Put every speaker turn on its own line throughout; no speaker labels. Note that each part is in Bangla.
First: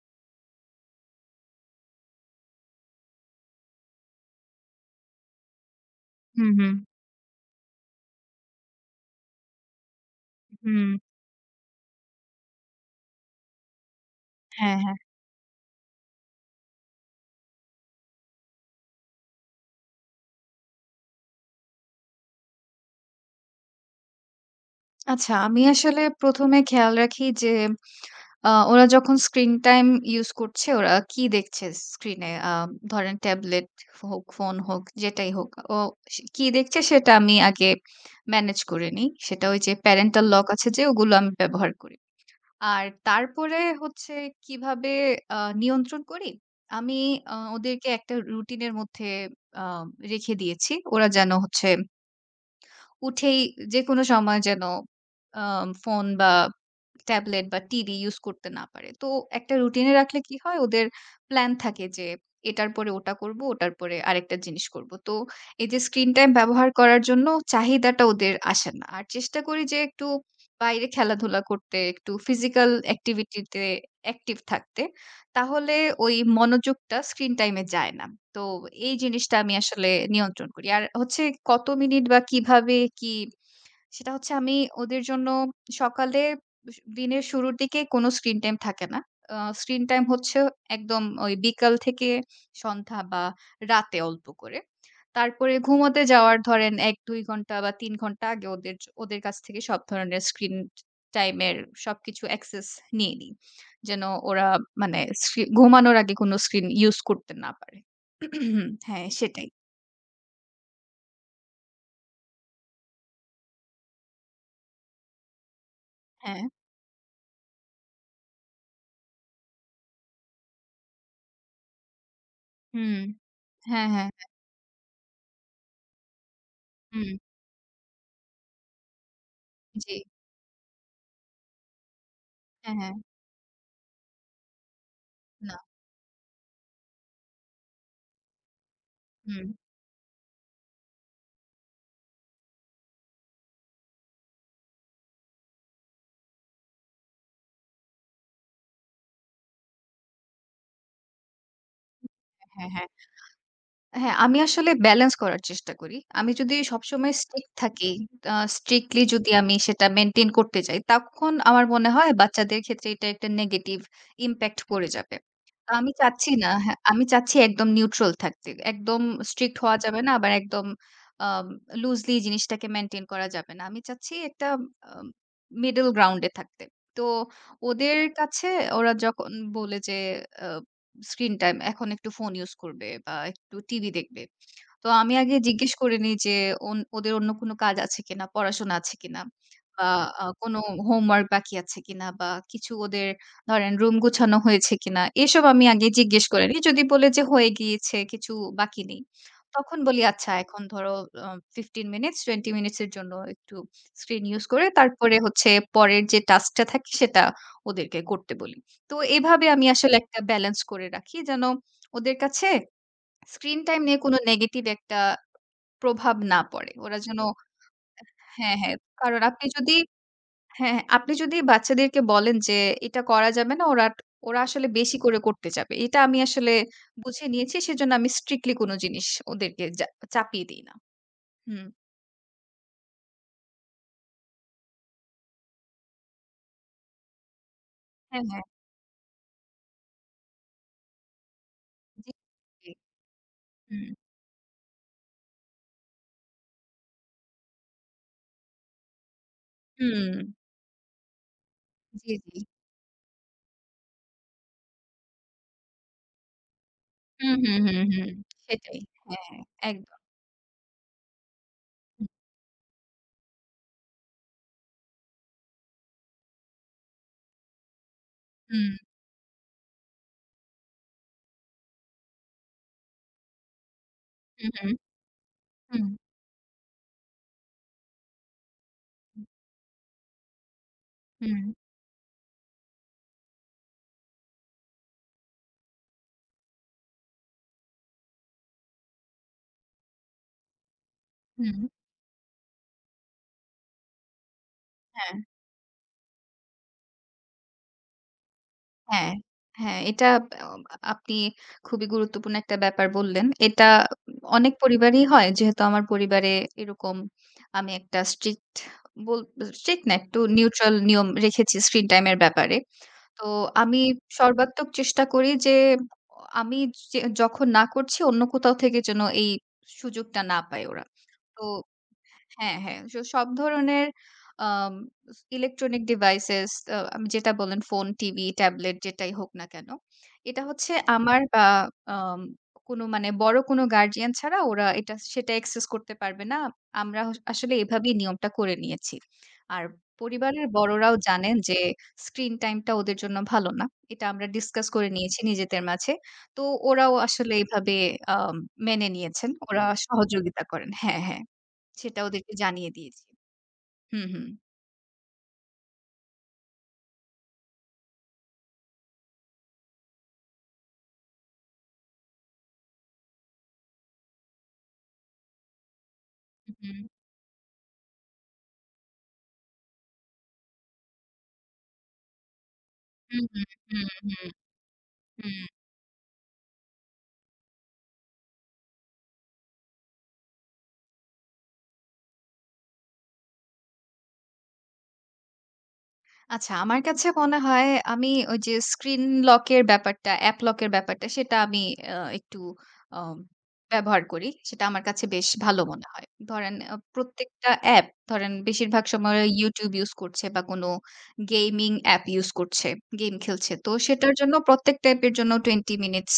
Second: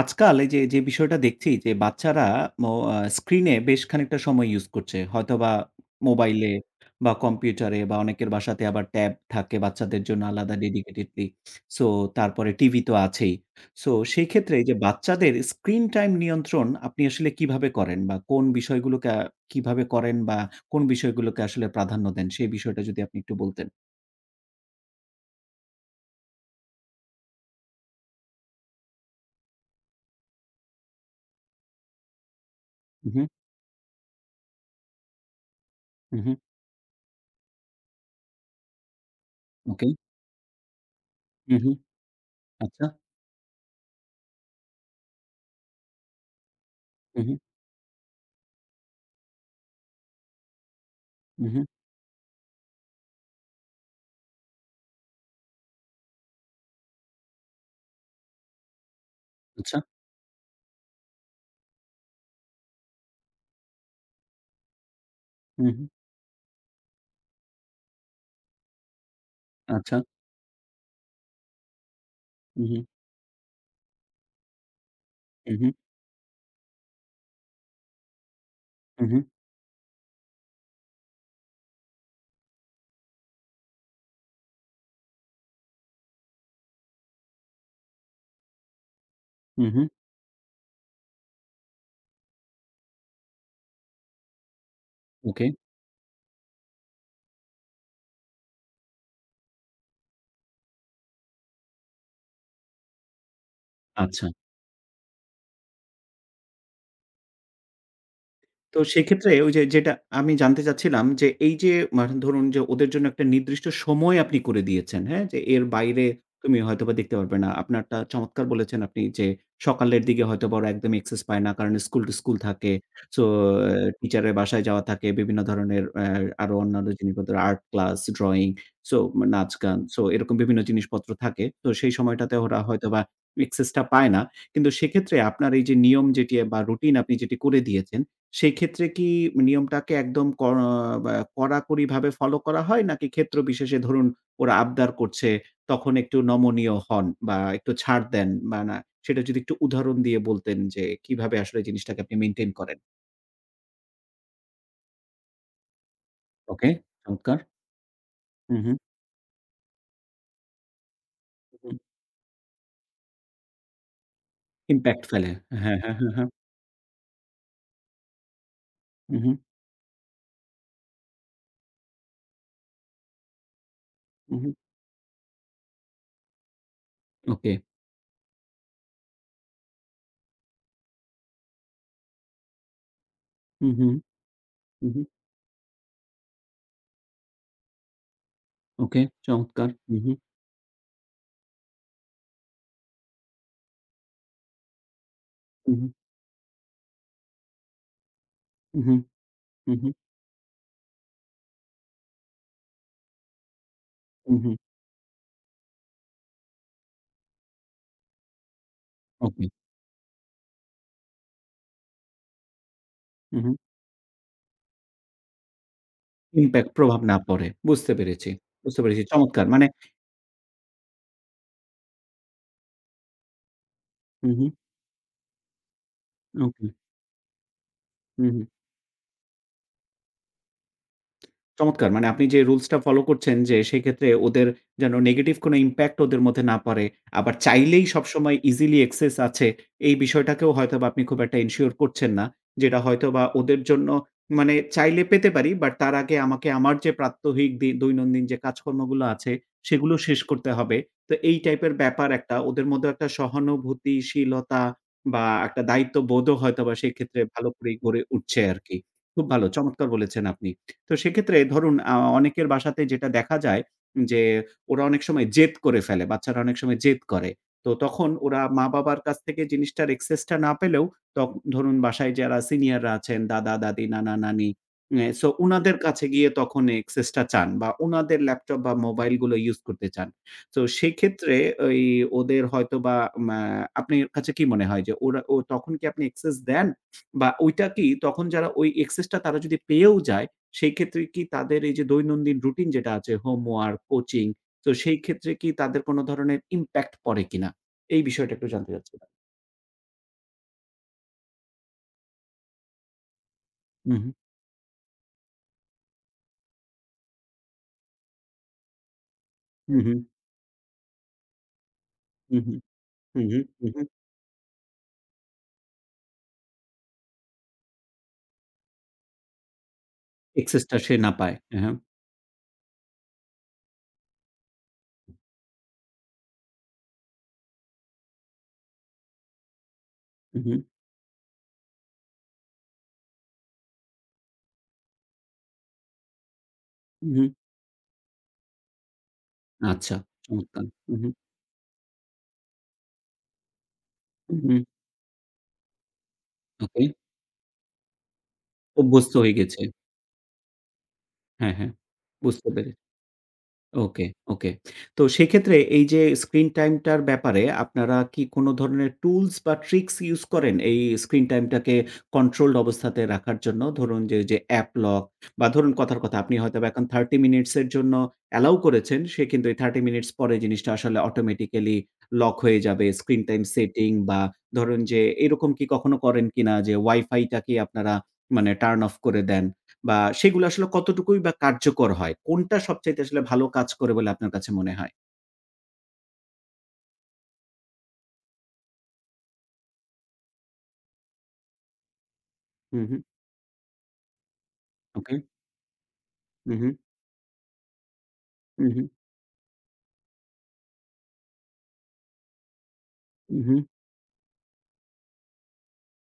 আজকাল এই যে বিষয়টা দেখছি যে বাচ্চারা মো আ স্ক্রিনে বেশ খানিকটা সময় ইউজ করছে। হয়তোবা মোবাইলে
হুম, হুম,
বা কম্পিউটারে, বা অনেকের বাসাতে আবার ট্যাব থাকে বাচ্চাদের জন্য আলাদা
হুম।
ডেডিকেটেডলি। সো তারপরে টিভি তো আছেই। সো সেই ক্ষেত্রে এই যে
হ্যাঁ, হ্যাঁ।
বাচ্চাদের স্ক্রিন টাইম নিয়ন্ত্রণ আপনি আসলে কিভাবে করেন? বা কোন বিষয়গুলোকে আ কিভাবে করেন, বা কোন বিষয়গুলোকে আসলে প্রাধান্য দেন? সেই বিষয়টা যদি আপনি একটু বলতেন।
আচ্ছা, আমি আসলে ১ম এ খেয়াল রাখি যে ওরা যখন স্ক্রিন টাইম ইউস করছে ওরা কি দেখছে স্ক্রিনে?
হু,
ধরেন
হু,
ট্যাবলেট হোক, ফোন হোক যেটাই হোক। ও
হু,
সে
হু।
কি দেখছে সেটা আমি আগে ম্যানেজ করে নিই। সেটা ওই যে
ওকে।
প্যারেন্টাল লক আছে, যে ওগুলো আমি
হু, হু।
ব্যবহার করি। আর
আচ্ছা।
তারপরে হচ্ছে কিভাবে নিয়ন্ত্রণ করি? আমি
হু, হু,
ওদেরকে একটা রুটিন এর মধ্যে আ রেখে দিয়েছি। ওরা যেন
হু, হু।
হচ্ছে উঠেই যেকোনো সময় যেন আ ফোন বা ট্যাবলেট বা TD ইউজ করতে না পারে। তো একটা
আচ্ছা।
রুটিন এ রাখলে কি হয়, ওদের প্ল্যান থাকে যে এটার পরে ওটা করব, ওটার পরে আরেকটা জিনিস করব। তো
হু,
এই যে
হু।
স্ক্রিন টাইম ব্যবহার করার জন্য চাহিদাটা ওদের আসে না। আর চেষ্টা করি যে
আচ্ছা।
একটু বাইরে খেলাধুলা করতে, একটু
হু,
ফিজিক্যাল
হু।
অ্যাক্টিভিটি তে অ্যাক্টিভ থাকতে।
হু, হু,
তাহলে ওই মনোযোগটা স্ক্রিন টাইম এ যায় না। তো এই
হু, হু,
জিনিসটা আমি আসলে নিয়ন্ত্রণ করি। আর হচ্ছে কত মিনিট বা কিভাবে কি, সেটা হচ্ছে আমি ওদের জন্য সকালে দিনের শুরুর দিকে কোন স্ক্রিন টাইম থাকে না।
হু, হু।
স্ক্রিন টাইম হচ্ছে একদম ওই বিকাল থেকে সন্ধ্যা বা রাতে অল্প করে।
ওকে,
তারপরে ঘুমোতে যাওয়ার ধরেন ১-২ ঘন্টা বা ৩ ঘন্টা আগে ওদের কাছ থেকে সব ধরনের স্ক্রিন টাইম এর সবকিছু অ্যাক্সেস নিয়ে নিই। যেন
আচ্ছা।
ওরা মানে ঘুমানোর আগে কোন স্ক্রিন ইউস করতে না পারে।
তো
হ্যাঁ,
সেক্ষেত্রে
সেটাই।
ওই যে যেটা আমি জানতে চাচ্ছিলাম যে, এই যে মানে ধরুন যে ওদের জন্য একটা নির্দিষ্ট সময় আপনি করে দিয়েছেন, হ্যাঁ? যে এর বাইরে
হ্যাঁ।
তুমি হয়তোবা দেখতে পারবে না। আপনারটা চমৎকার বলেছেন আপনি যে সকালের দিকে হয়তোবা ওরা একদম অ্যাক্সেস পায় না। কারণ স্কুল-টিস্কুল থাকে।
হুম।
সো
হ্যাঁ, হ্যাঁ।
টিচারের বাসায় যাওয়া থাকে। বিভিন্ন ধরনের আরো অন্যান্য
হুম।
জিনিসপত্র আর্ট ক্লাস, ড্রইং, সো নাচ-গান।
জি।
সো এরকম বিভিন্ন জিনিসপত্র থাকে। তো সেই সময়টাতে ওরা
হ্যাঁ, হ্যাঁ।
হয়তোবা অ্যাক্সেসটা পায় না। কিন্তু সেক্ষেত্রে আপনার
না।
এই যে নিয়ম যেটি বা রুটিন আপনি যেটি করে দিয়েছেন, সেই ক্ষেত্রে কি
হুম।
নিয়মটাকে একদম বা কড়াকড়িভাবে ফলো করা হয়? নাকি ক্ষেত্র বিশেষে ধরুন ওরা আবদার করছে, তখন একটু নমনীয় হন বা একটু ছাড় দেন বা না, সেটা যদি একটু উদাহরণ দিয়ে বলতেন যে কিভাবে আসলে জিনিসটাকে আপনি মেইনটেইন
হ্যাঁ,
করেন?
হ্যাঁ। হ্যাঁ, আমি আসলে ব্যালেন্স করার চেষ্টা করি। আমি যদি
ওকে,
সবসময়
চমৎকার।
স্ট্রিক্ট থাকি,
হু, হু।
স্ট্রিক্টলি যদি আমি সেটা মেইনটেইন করতে যাই, তখন আমার মনে হয় বাচ্চাদের ক্ষেত্রে এটা একটা নেগেটিভ ইমপ্যাক্ট পড়ে
ইমপ্যাক্ট
যাবে।
ফেলে। হ্যাঁ,
আমি
হ্যাঁ, হ্যাঁ, হ্যাঁ।
চাচ্ছি না। হ্যাঁ, আমি চাচ্ছি একদম নিউট্রাল থাকতে। একদম
হু, হু,
স্ট্রিক্ট হওয়া যাবে না, আবার একদম আম লুজলি জিনিসটাকে মেইনটেইন করা যাবে না। আমি চাচ্ছি
হু,
একটা
হু।
আম মিডল গ্রাউন্ড এ থাকতে। তো
ওকে।
ওদের কাছে ওরা যখন বলে যে আ স্ক্রিন টাইম, এখন একটু ফোন ইউজ করবে বা একটু
হু, হু,
টিভি দেখবে।
হু,
তো
হু।
আমি আগে জিজ্ঞেস করে নিই যে ওদের অন্য কোনো কাজ আছে কিনা, পড়াশোনা আছে
ওকে,
কিনা,
চমৎকার।
বা
হু, হু,
কোনো হোমওয়ার্ক বাকি আছে কিনা, বা কিছু ওদের ধরেন রুম গুছানো হয়েছে কিনা, এসব আমি
হু, হু,
আগে জিজ্ঞেস করে নিই। যদি বলে যে হয়ে গিয়েছে, কিছু বাকি
হু,
নেই। তখন
হু,
বলি, আচ্ছা এখন ধরো আ 15 মিনিটস 20 মিনিটস এর জন্য একটু স্ক্রিন
হু,
ইউজ
হু।
করে তারপরে হচ্ছে পরের যে টাস্কটা থাকে সেটা ওদেরকে করতে বলি। তো
ওকে।
এভাবে আমি আসলে একটা ব্যালেন্স করে রাখি যেন ওদের কাছে
হু, হু।
স্ক্রিন টাইম নিয়ে কোনো নেগেটিভ একটা প্রভাব না
ইমপ্যাক্ট
পড়ে। ওরা
প্রভাব না
যেন
পড়ে। বুঝতে পেরেছি,
হ্যাঁ, হ্যাঁ।
বুঝতে পেরেছি।
কারণ
চমৎকার।
আপনি
মানে
যদি হ্যাঁ, হ্যাঁ, আপনি যদি বাচ্চাদেরকে বলেন যে এটা করা যাবে না, ওরা
হু,
ওরা
হু।
আসলে বেশি করে করতে যাবে। এটা আমি আসলে
ওকে।
বুঝে নিয়েছি। সেজন্য আমি
হু, হু।
স্ট্রিক্টলি কোনো জিনিস ওদেরকে চাপিয়ে দিই না। হুম।
চমৎকার! মানে আপনি যে রুলস টা ফলো করছেন যে সেক্ষেত্রে ওদের যেন নেগেটিভ কোনো ইমপ্যাক্ট ওদের মধ্যে না পড়ে। আবার চাইলেই
হ্যাঁ,
সবসময়
হ্যাঁ।
ইজিলি অ্যাক্সেস আছে, এই বিষয়টাকেও হয়তোবা আপনি খুব একটা এনশিওর করছেন
জি,
না।
জি।
যেটা হয়তোবা ওদের জন্য
হুম,
মানে চাইলে পেতে পারি, বাট তার আগে আমাকে আমার যে প্রাত্যহিক দৈনন্দিন যে কাজকর্মগুলো আছে সেগুলো
হুম।
শেষ করতে হবে। তো এই টাইপের ব্যাপার
জি,
একটা
জি।
ওদের মধ্যে একটা সহানুভূতিশীলতা বা একটা দায়িত্ববোধও হয়তোবা সেক্ষেত্রে
হুম,
ভালো
হুম,
করেই
হুম,
গড়ে
হুম।
উঠছে আরকি।
সেটাই।
খুব
হ্যাঁ,
ভালো চমৎকার
একদম।
বলেছেন আপনি। তো সেক্ষেত্রে ধরুন অনেকের বাসাতে যেটা দেখা যায় যে, ওরা অনেক সময় জেদ করে ফেলে। বাচ্চারা অনেক সময় জেদ করে। তো তখন ওরা
হুম,
মা-বাবার কাছ থেকে জিনিসটার access টা না পেলেও, তখ ধরুন বাসায় যারা সিনিয়ররা আছেন দাদা-দাদি, নানা-নানি,
হুম, হুম,
সো উনাদের
হুম,
কাছে গিয়ে তখন access টা চান বা উনাদের ল্যাপটপ বা মোবাইলগুলো ইউজ করতে চান। তো সেক্ষেত্রে
হুম,
ওই ওদের হয়তোবা মা আপনার কাছে কি মনে হয় যে ওরা ও তখন কি আপনি access দেন? বা ওইটা কি তখন যারা ওই access টা তারা যদি পেয়েও যায়, সেই ক্ষেত্রে কি
হুম,
তাদের
হুম,
এই যে দৈনন্দিন রুটিন যেটা আছে হোমওয়ার্ক, কোচিং, তো সেই
হ্যাঁ।
ক্ষেত্রে কি তাদের কোন ধরনের ইমপ্যাক্ট পড়ে কিনা? এই বিষয়টা একটু জানতে চাচ্ছিলাম।
হ্যাঁ, হ্যাঁ, এটা আম আপনি খুবই গুরুত্বপূর্ণ একটা ব্যাপার বললেন। এটা
হু, হু,
অনেক পরিবারেই হয়। যেহেতু আমার পরিবারে এরকম আমি একটা বল
হু,
স্ট্রিক্ট
হু,
না, একটু নিউট্রাল নিয়ম রেখেছি স্ক্রিন টাইম এর
হু, হু,
ব্যাপারে।
হু,
তো
হু, হু,
আমি
হু।
সর্বাত্মক চেষ্টা করি যে আমি যে যখন না করছি, অন্য কোথাও থেকে যেন এই সুযোগটা না
অ্যাক্সেস
পায়
টা
ওরা।
সে না পায়।
তো
হ্যাঁ,
হ্যাঁ, হ্যাঁ। সো সব ধরনের আম ইলেকট্রনিক ডিভাইসেস, আমি যেটা বললেন ফোন, টিভি, ট্যাবলেট, যেটাই হোক না কেন।
হু,
এটা
হু,
হচ্ছে আমার বা আম কোনো মানে বড় কোনো গার্ডিয়ান ছাড়া ওরা এটা সেটা অ্যাক্সেস করতে পারবে না। আমরা
হু,
হস
হু।
আসলে এভাবেই নিয়মটা করে নিয়েছি। আর
আচ্ছা
পরিবারের
চমৎকার। হু,
বড়রাও
হু,
জানেন যে স্ক্রিন টাইমটা ওদের জন্য ভালো না। এটা আমরা
হু, হু।
ডিসকাস করে নিয়েছি নিজেদের মাঝে। তো
ওকে।
ওরাও আসলে এভাবে আম মেনে
অভ্যস্ত
নিয়েছেন।
হয়ে গেছে।
ওরা সহযোগিতা করেন। হ্যাঁ, হ্যাঁ।
হ্যাঁ, হ্যাঁ।
সেটা ওদেরকে
বুঝতে
জানিয়ে
পেরেছি।
দিয়েছি।
ওকে,
হুম, হুম।
ওকে। তো সেক্ষেত্রে এই যে স্ক্রিন টাইমটার ব্যাপারে আপনারা কি কোন ধরনের টুলস বা ট্রিকস ইউস করেন এই স্ক্রিন টাইমটাকে কন্ট্রোলড অবস্থাতে রাখার জন্য? ধরুন যে অ্যাপ লক, বা ধরুন কথার কথা আপনি হয়তোবা
হুম,
এখন 30 মিনিটস এর জন্য অ্যালাউ করেছেন, সে কিন্তু এই 30 মিনিটস পরে জিনিসটা আসলে অটোমেটিক্যালি লক হয়ে যাবে। স্ক্রিন
হুম,
টাইম
হুম, হুম,
সেটিং
হুম,
বা ধরুন যে
হুম।
এরকম কি কখনো করেন কিনা যে ওয়াইফাইটাকে আপনারা মানে টার্ন অফ করে দেন? বা সেগুলো আসলে কতটুকুই বা কার্যকর হয়? কোনটা সবচাইতে আসলে ভালো কাজ করে বলে আপনার কাছে মনে হয়?
আচ্ছা, আমার কাছে মনে হয় আমি ওই যে স্ক্রিন লক এর ব্যাপারটা, অ্যাপ লক এর ব্যাপারটা সেটা আমি একটু
হুম,
আ
হুম।
ব্যবহার করি। সেটা আমার কাছে
ওকে।
বেশ ভালো মনে হয়। ধরেন
হুম, হুম।
প্রত্যেকটা অ্যাপ ধরেন,
হুম,
বেশিরভাগ
হুম।
সময় YouTube ইউজ করছে বা কোনো গেমিং অ্যাপ ইউজ করছে, গেম
হুম,
খেলছে।
হুম।
তো সেটার জন্য প্রত্যেকটা অ্যাপের জন্য 20 মিনিটস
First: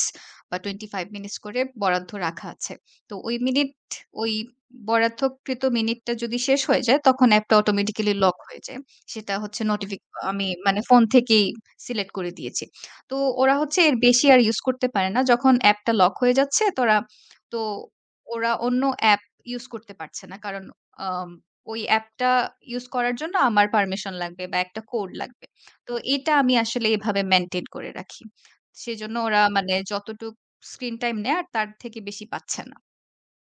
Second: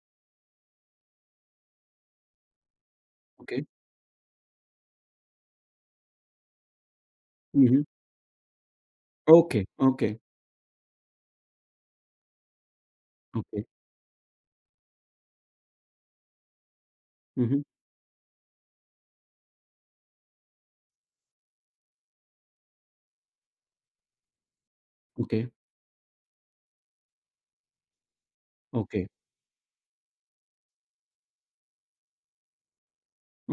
বা 25 মিনিটস করে বরাদ্দ রাখা আছে। তো
ওকে।
ওই বরাদ্দকৃত মিনিটটা যদি শেষ হয়ে যায় তখন অ্যাপটা
হুম, হুম।
অটোমেটিক্যালি লক হয়ে যায়। সেটা
ওকে,
হচ্ছে
ওকে,
আমি মানে ফোন থেকেই সিলেক্ট করে দিয়েছি। তো ওরা
ওকে।
হচ্ছে এর বেশি আর ইউজ করতে পারে না। যখন অ্যাপটা লক হয়ে যাচ্ছে
হুম,
তো
হুম।
ওরা অন্য অ্যাপ ইউজ করতে পারছে না। কারণ আম ওই অ্যাপটা ইউজ করার জন্য আমার পারমিশন লাগবে বা একটা কোড
ওকে,
লাগবে। তো এটা আমি আসলে এভাবে মেইনটেইন করে রাখি।
ওকে।
সেজন্য ওরা মানে যতটুক স্ক্রিন টাইম নেয়, আর তার থেকে বেশি পাচ্ছে না।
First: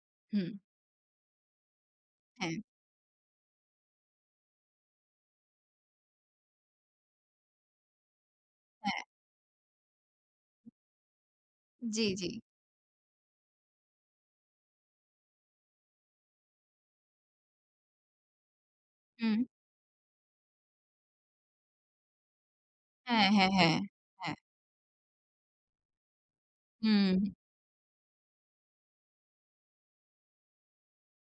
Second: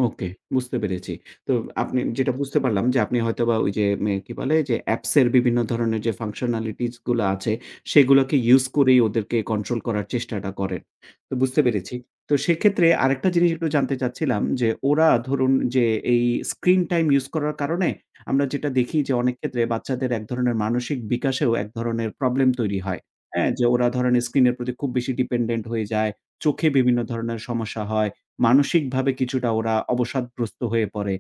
ওকে,
হুম,
বুঝতে পেরেছি। তো আপনি যেটা
হ্যাঁ,
বুঝতে পারলাম যে আপনি হয়তোবা ওই যে কি বলে যে অ্যাপস এর বিভিন্ন ধরনের যে ফাংশনালিটিস গুলা আছে সেগুলোকে ইউজ করেই
হ্যাঁ।
ওদেরকে কন্ট্রোল করার চেষ্টাটা করেন। তো বুঝতে পেরেছি।
জি, জি।
তো সেক্ষেত্রে আরেকটা জিনিস একটু জানতে চাচ্ছিলাম যে ওরা ধরুন যে এই স্ক্রিন টাইম ইউজ করার কারণে আমরা যেটা দেখি যে অনেক
হুম।
ক্ষেত্রে বাচ্চাদের এক ধরনের মানসিক বিকাশেও এক ধরনের প্রবলেম তৈরি হয়।
হ্যাঁ,
হ্যাঁ?
হ্যাঁ,
যে
হ্যাঁ।
ওরা ধরেন
হ্যাঁ।
স্ক্রিনের প্রতি খুব বেশি ডিপেন্ডেন্ট হয়ে যায়। চোখে বিভিন্ন
হুম,
ধরনের সমস্যা হয়। মানসিকভাবে কিছুটা ওরা অবসাদগ্রস্ত হয়ে পড়ে।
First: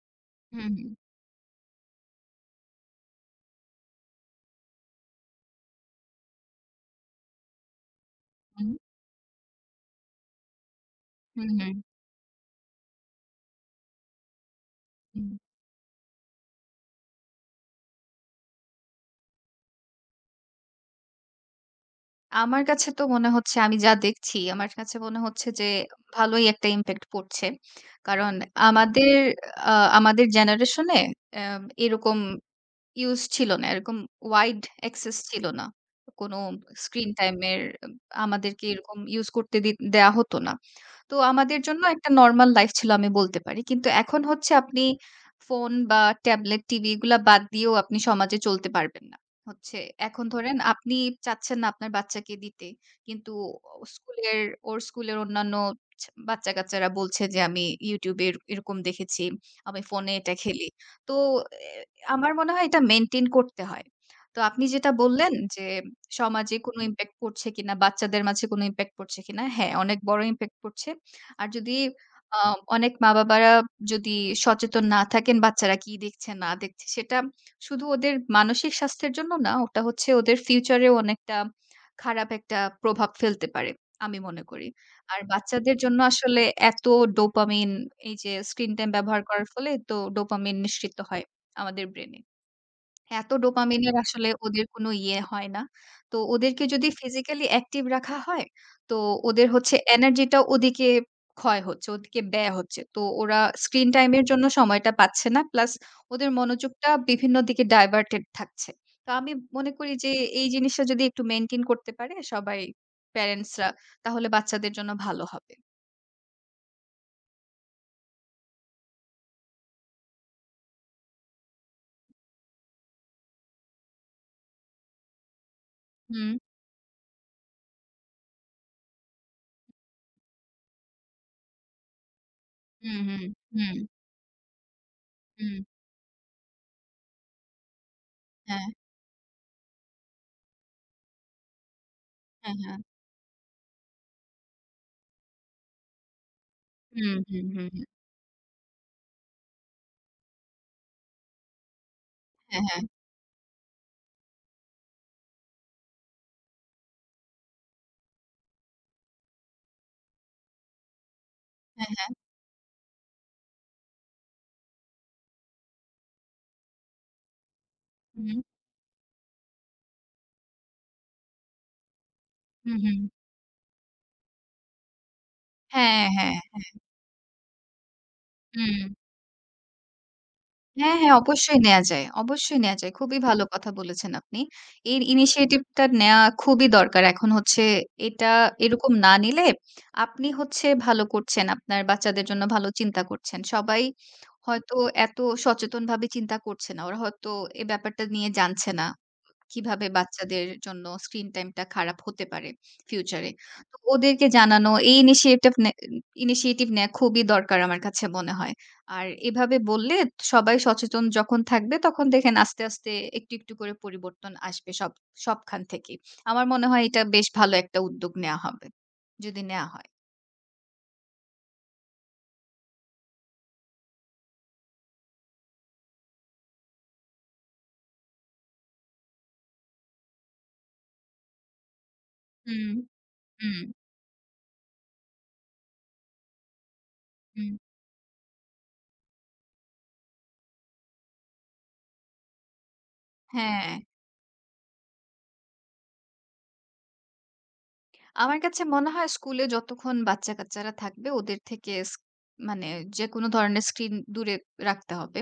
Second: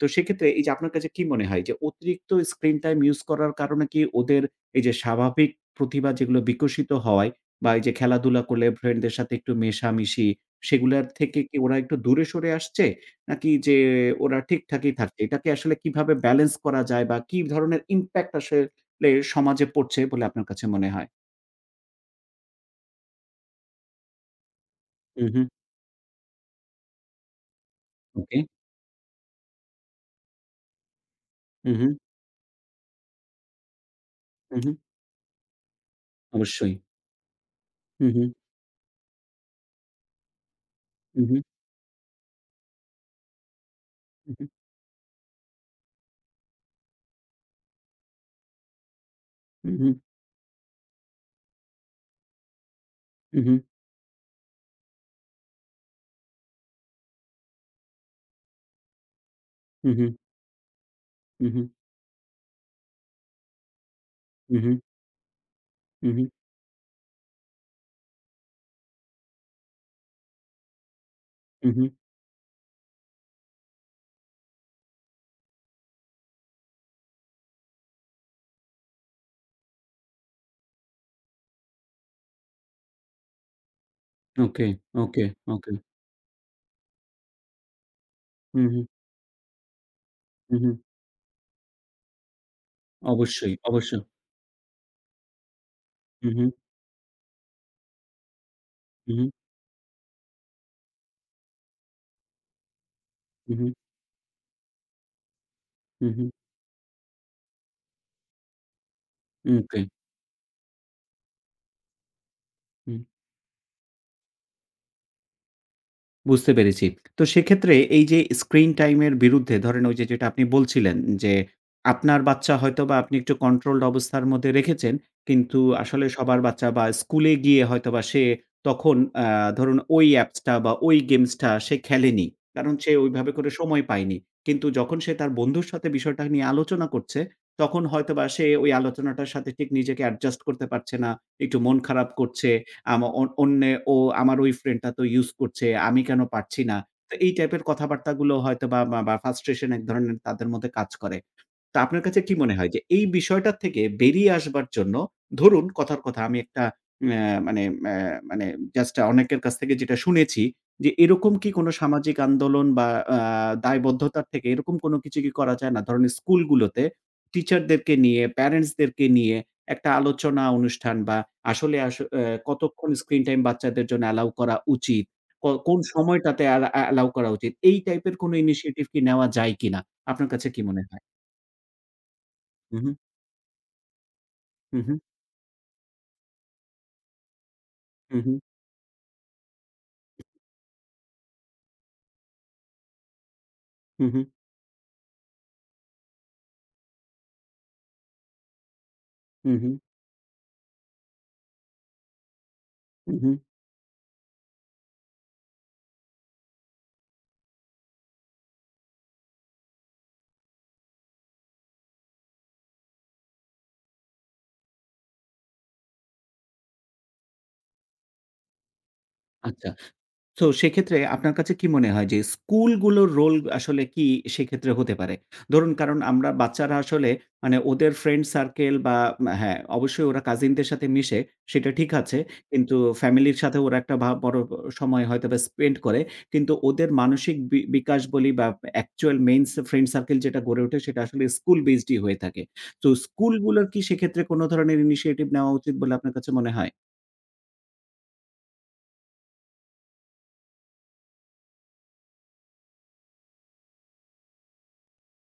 তো সেক্ষেত্রে এই
হুম,
যে
হুম,
আপনার কাছে কি মনে হয় যে অতিরিক্ত স্ক্রিন টাইম ইউস করার কারণে কি ওদের এই যে স্বাভাবিক প্রতিভা যেগুলো বিকশিত হওয়ায়, বা এই যে খেলাধুলা করলে
হুম।
ফ্রেন্ডদের সাথে একটু মেশামেশি, সেগুলার থেকে
হুম,
কি
হুম,
ওরা একটু দূরে সরে আসছে? নাকি যে ওরা ঠিকঠাকই থাকছে?
হুম।
এটাকে আসলে কিভাবে ব্যালেন্স করা যায় বা কি ধরনের ইমপ্যাক্ট আসলে সমাজে পড়ছে বলে আপনার কাছে মনে হয়?
আমার কাছে তো মনে হচ্ছে, আমি যা দেখছি, আমার কাছে মনে
হু, হু।
হচ্ছে যে ভালোই একটা ইমপ্যাক্ট পড়ছে। কারণ
ওকে।
আমাদের আ আমাদের জেনারেশন এ অ্যা
হু, হু,
এরকম ইউস ছিল না। এরকম
হু,
ওয়াইড
হু।
অ্যাক্সেস ছিল না। কোনো
অবশ্যই।
স্ক্রিন টাইম এর
হু, হু,
আমাদেরকে এরকম ইউস করতে দেয়া হতো না। তো
হু, হু,
আমাদের জন্য একটা নরমাল লাইফ ছিল আমি বলতে পারি। কিন্তু এখন
হু,
হচ্ছে আপনি ফোন বা ট্যাবলেট, টিভি এগুলা বাদ দিয়েও আপনি সমাজে চলতে পারবেন না।
হু,
হচ্ছে
হু।
এখন ধরেন আপনি চাচ্ছেন না আপনার বাচ্চাকে দিতে। কিন্তু
Mhm,
স্কুলের ওর স্কুলের অন্যান্য বাচ্চা-কাচ্চারা বলছে যে, "আমি YouTube এর এরকম দেখেছি। আমি ফোনে
mhm,
এটা খেলি।" তো
mhm,
আমার মনে হয় এটা মেইনটেইন করতে হয়। তো আপনি
mhm,
যেটা বললেন যে
mhm,
সমাজে কোনো ইমপ্যাক্ট পড়ছে কিনা, বাচ্চাদের মাঝে কোনো ইমপ্যাক্ট পড়ছে কিনা? হ্যাঁ, অনেক বড় ইমপ্যাক্ট পড়ছে। আর যদি
mhm,
আ অনেক মা-বাবারা যদি সচেতন না থাকেন বাচ্চারা কি দেখছে না দেখছে, সেটা শুধু ওদের মানসিক স্বাস্থ্যের জন্য না, ওটা হচ্ছে ওদের ফিউচারেও অনেকটা খারাপ একটা প্রভাব ফেলতে পারে, আমি মনে
ওকে,
করি। আর
ওকে, ওকে।
বাচ্চাদের জন্য আসলে এত ডোপামিন, এই যে
হুম,
স্ক্রিন
হুম,
টাইম ব্যবহার করার ফলে তো ডোপামিন
হুম, হুম।
নিঃসৃত হয় আমাদের ব্রেইনে। এত
অবশ্যই,
ডোপামিনের
অবশ্যই।
আসলে ওদের কোনো ইয়ে হয় না। তো
হুম, হুম,
ওদেরকে যদি ফিজিক্যালি অ্যাক্টিভ রাখা হয়, তো
হুম,
ওদের হচ্ছে এনার্জিটা ওদিকে ক্ষয় হচ্ছে, ওদিকে ব্যয় হচ্ছে। তো ওরা
হুম,
স্ক্রিন টাইম এর জন্য সময়টা পাচ্ছে না। প্লাস
হুম, হুম,
ওদের মনোযোগটা বিভিন্ন দিকে ডাইভার্টেড থাকছে। তো আমি মনে
ওকে।
করি যে এই জিনিসটা যদি একটু মেইনটেইন করতে পারে সবাই,
হুম।
প্যারেন্টসরা, তাহলে বাচ্চাদের জন্য ভালো হবে।
বুঝতে পেরেছি। তো সেক্ষেত্রে এই যে স্ক্রিন টাইম এর বিরুদ্ধে ধরেন ওই যে যেটা আপনি বলছিলেন যে, আপনার বাচ্চা হয়তোবা আপনি একটু কন্ট্রোলড অবস্থার মধ্যে রেখেছেন। কিন্তু আসলে
হুম,
সবার বাচ্চা বা স্কুলে গিয়ে হয়তোবা সে তখন আ ধরুন ওই অ্যাপসটা বা ওই গেমসটা সে খেলেনি। কারণ সে
হুম, হুম,
ওইভাবে করে
হুম,
সময় পায়নি। কিন্তু যখন সে তার
হুম,
বন্ধুর সাথে বিষয়টা নিয়ে আলোচনা করছে, তখন হয়তোবা সে
হ্যাঁ,
ওই আলোচনাটার সাথে ঠিক নিজেকে অ্যাডজাস্ট করতে পারছে না। একটু মন খারাপ করছে।
হ্যাঁ, হ্যাঁ,
আমা অন অন্যে ও আমার ওই ফ্রেন্ডটা তো ইউজ করছে, আমি কেন পারছি না? তো
হুম,
এই
হুম,
টাইপের
হুম, হুম,
কথাবার্তাগুলো হয়তোবা বা বা frustration এক ধরনের তাদের মধ্যে কাজ করে। তো আপনার কাছে কি মনে
হ্যাঁ,
হয় যে
হ্যাঁ,
এই বিষয়টা থেকে বেরিয়ে আসবার জন্য ধরুন কথার কথা আমি একটা অ্যা মানে, মানে, জাস্ট অনেকের কাছ থেকে যেটা শুনেছি যে এরকম কি কোন
হ্যাঁ, হ্যাঁ,
সামাজিক আন্দোলন বা আ দায়বদ্ধতার থেকে এরকম কোন কিছু কি করা যায় না? ধরেন স্কুলগুলোতে টিচারদেরকে নিয়ে,
হুম।
প্যারেন্টসদেরকে নিয়ে একটা আলোচনা অনুষ্ঠান বা আসলে
হুম,
কতক্ষণ
হুম।
স্ক্রিন টাইম বাচ্চাদের জন্য অ্যালাউ করা উচিত? কোন
হ্যাঁ, হ্যাঁ।
সময়টাতে অ্যালাউ করা উচিত? এই টাইপের কোনো
হুম।
ইনিশিয়েটিভ কি নেওয়া যায় কিনা? আপনার কাছে কি মনে
হ্যাঁ,
হয়?
হ্যাঁ, অবশ্যই নেয়া যায়। অবশ্যই
হু,
নেয়া
হু,
যায়। খুবই ভালো কথা বলেছেন আপনি।
হু,
এর initiative টা নেয়া খুবই দরকার। এখন হচ্ছে
হু, হু,
এটা এরকম না নিলে আপনি হচ্ছে ভালো করছেন। আপনার বাচ্চাদের জন্য ভালো চিন্তা করছেন। সবাই
হু, হু,
হয়তো এত সচেতনভাবে চিন্তা করছে না। ওরা হয়তো এ ব্যাপারটা নিয়ে জানছে না।
হু, হু,
কিভাবে বাচ্চাদের জন্য স্ক্রিন টাইমটা খারাপ হতে পারে
হু, হু,
ফিউচারে। তো ওদেরকে জানানো, এই initiative নেয়া খুবই দরকার আমার কাছে মনে হয়। আর এভাবে বললে সবাই সচেতন যখন থাকবে তখন দেখেন আস্তে, আস্তে একটু, একটু করে পরিবর্তন আসবে সবখান থেকেই। আমার মনে হয় এটা বেশ ভালো একটা উদ্যোগ নেয়া হবে, যদি নেয়া
আচ্ছা।
হয়।
তো সেক্ষেত্রে আপনার কাছে কি মনে হয় যে স্কুলগুলোর রোল আসলে কি সেক্ষেত্রে হতে পারে? ধরুন কারণ আমরা বাচ্চারা আসলে মানে ওদের ফ্রেন্ড সার্কেল বা মা হ্যাঁ, অবশ্যই ওরা কাজিনদের সাথে মিশে সেটা ঠিক আছে।
হুম,
কিন্তু ফ্যামিলির সাথে
হুম,
ওরা একটা বড় সময় হয়তোবা স্পেন্ড করে। কিন্তু ওদের মানসিক
হুম।
বিকাশ বলি বা অ্যাকচুয়াল মেইন ফ্রেন্ড সার্কেল যেটা গড়ে ওঠে সেটা আসলে স্কুল বেসডই হয়ে থাকে। তো স্কুলগুলোর
হ্যাঁ।
কি সেক্ষেত্রে কোনো ধরনের ইনিশিয়েটিভ নেওয়া উচিত বলে আপনার কাছে মনে হয়?
আমার কাছে মনে হয় স্কুলে যতক্ষণ বাচ্চা-কাচ্চারা থাকবে ওদের থেকে মানে যেকোনো ধরনের স্ক্রিন দূরে রাখতে হবে।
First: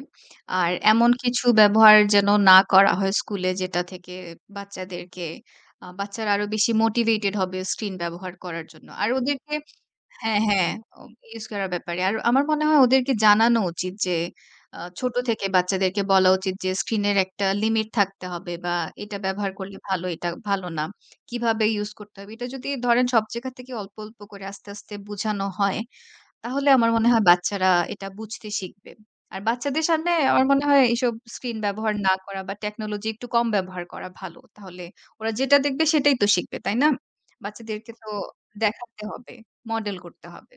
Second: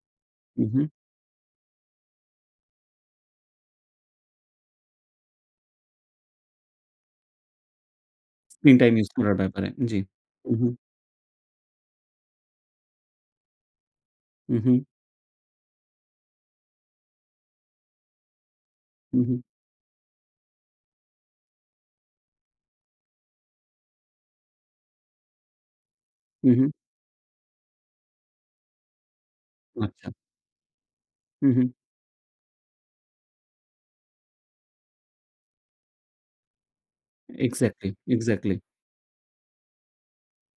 আর
উহু,
এমন কিছু ব্যবহার যেন না করা হয় স্কুলে যেটা থেকে বাচ্চাদেরকে আ বাচ্চারা আরো বেশি মোটিভেটেড হবে স্ক্রিন ব্যবহার করার
স্ক্রিন
জন্য।
টাইম
আর
ইউস করার
ওদেরকে
ব্যাপারে। জি।
হ্যাঁ,
উহু,
হ্যাঁ। ও ইউজ করার ব্যাপারে। আর আমার মনে হয় ওদেরকে জানানো উচিত যে
উহু।
ছোট থেকে বাচ্চাদেরকে বলা উচিত যে স্ক্রিনের একটা লিমিট থাকতে হবে, বা এটা
হু, হু,
ব্যবহার করলে ভালো, এটা ভালো না। কিভাবে ইউজ করতে হবে। এটা যদি ধরেন সব জায়গা থেকে অল্প, অল্প করে আস্তে, আস্তে বুঝানো হয়,
হু, হু।
তাহলে আমার মনে হয় বাচ্চারা এটা বুঝতে শিখবে। আর বাচ্চাদের
আচ্ছা।
সামনে আমার মনে হয় এইসব
হু,
স্ক্রিন
হু।
ব্যবহার না করা, বা টেকনোলজি একটু কম ব্যবহার করা ভালো। তাহলে ওরা যেটা দেখবে সেটাই তো শিখবে, তাই না?
এক্সাক্টলি,
বাচ্চাদেরকে তো
এক্সাক্টলি।
দেখাতে হবে, মডেল করতে হবে।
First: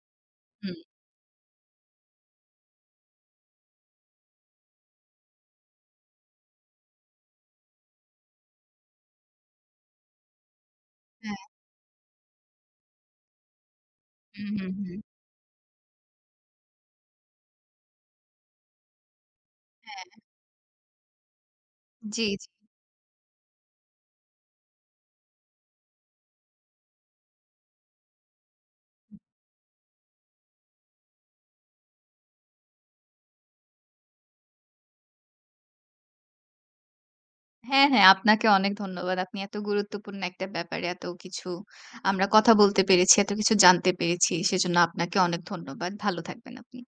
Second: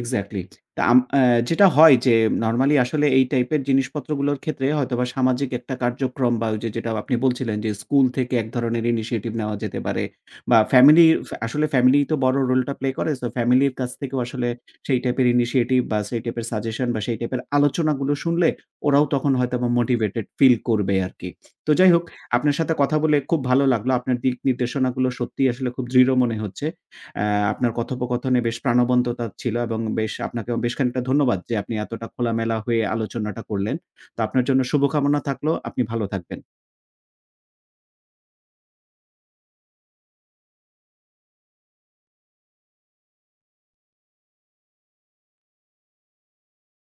এক্সাক্টলি।
হুম,
তা আম অ্যা যেটা হয় যে নরমালি আসলে এই টাইপের জিনিসপত্রগুলোর ক্ষেত্রে হয়তোবা সামাজিক একটা কার্যক্রম বা ওই যে যেটা আপনি বলছিলেন যে স্কুল থেকে এক ধরনের ইনিশিয়েটিভ নেওয়া যেতে পারে, বা ফ্যামিলি
হ্যাঁ,
আসলে ফ্যামিলি তো বড় রোলটা প্লে করে। সো ফ্যামিলির কাছ থেকেও আসলে
হুম, হুম,
সেই
হুম।
টাইপের ইনিশিয়েটিভ বা সেই টাইপের সাজেশন বা সেই টাইপের আলোচনাগুলো শুনলে ওরাও তখন হয়তোবা
হ্যাঁ,
মোটিভেটেড ফিল করবে আরকি। তো যাই হোক
জি, জি।
আপনার সাথে কথা বলে খুব ভালো লাগলো। আপনার দিক নির্দেশনাগুলো সত্যিই আসলে খুব দৃঢ় মনে হচ্ছে। আ আপনার কথোপকথনে বেশ প্রাণবন্ততা ছিল এবং বেশ আপনাকেও বেশ খানিকটা ধন্যবাদ যে আপনি এতটা খোলামেলা হয়ে আলোচনাটা করলেন। তো আপনার জন্য শুভকামনা থাকলো। আপনি ভালো থাকবেন।
হ্যাঁ, হ্যাঁ, আপনাকে অনেক ধন্যবাদ। আপনি এত গুরুত্বপূর্ণ একটা ব্যাপারে এত কিছু আমরা কথা বলতে পেরেছি, এত কিছু জানতে পেরেছি। সেজন্য আপনাকে অনেক ধন্যবাদ। ভালো থাকবেন আপনি।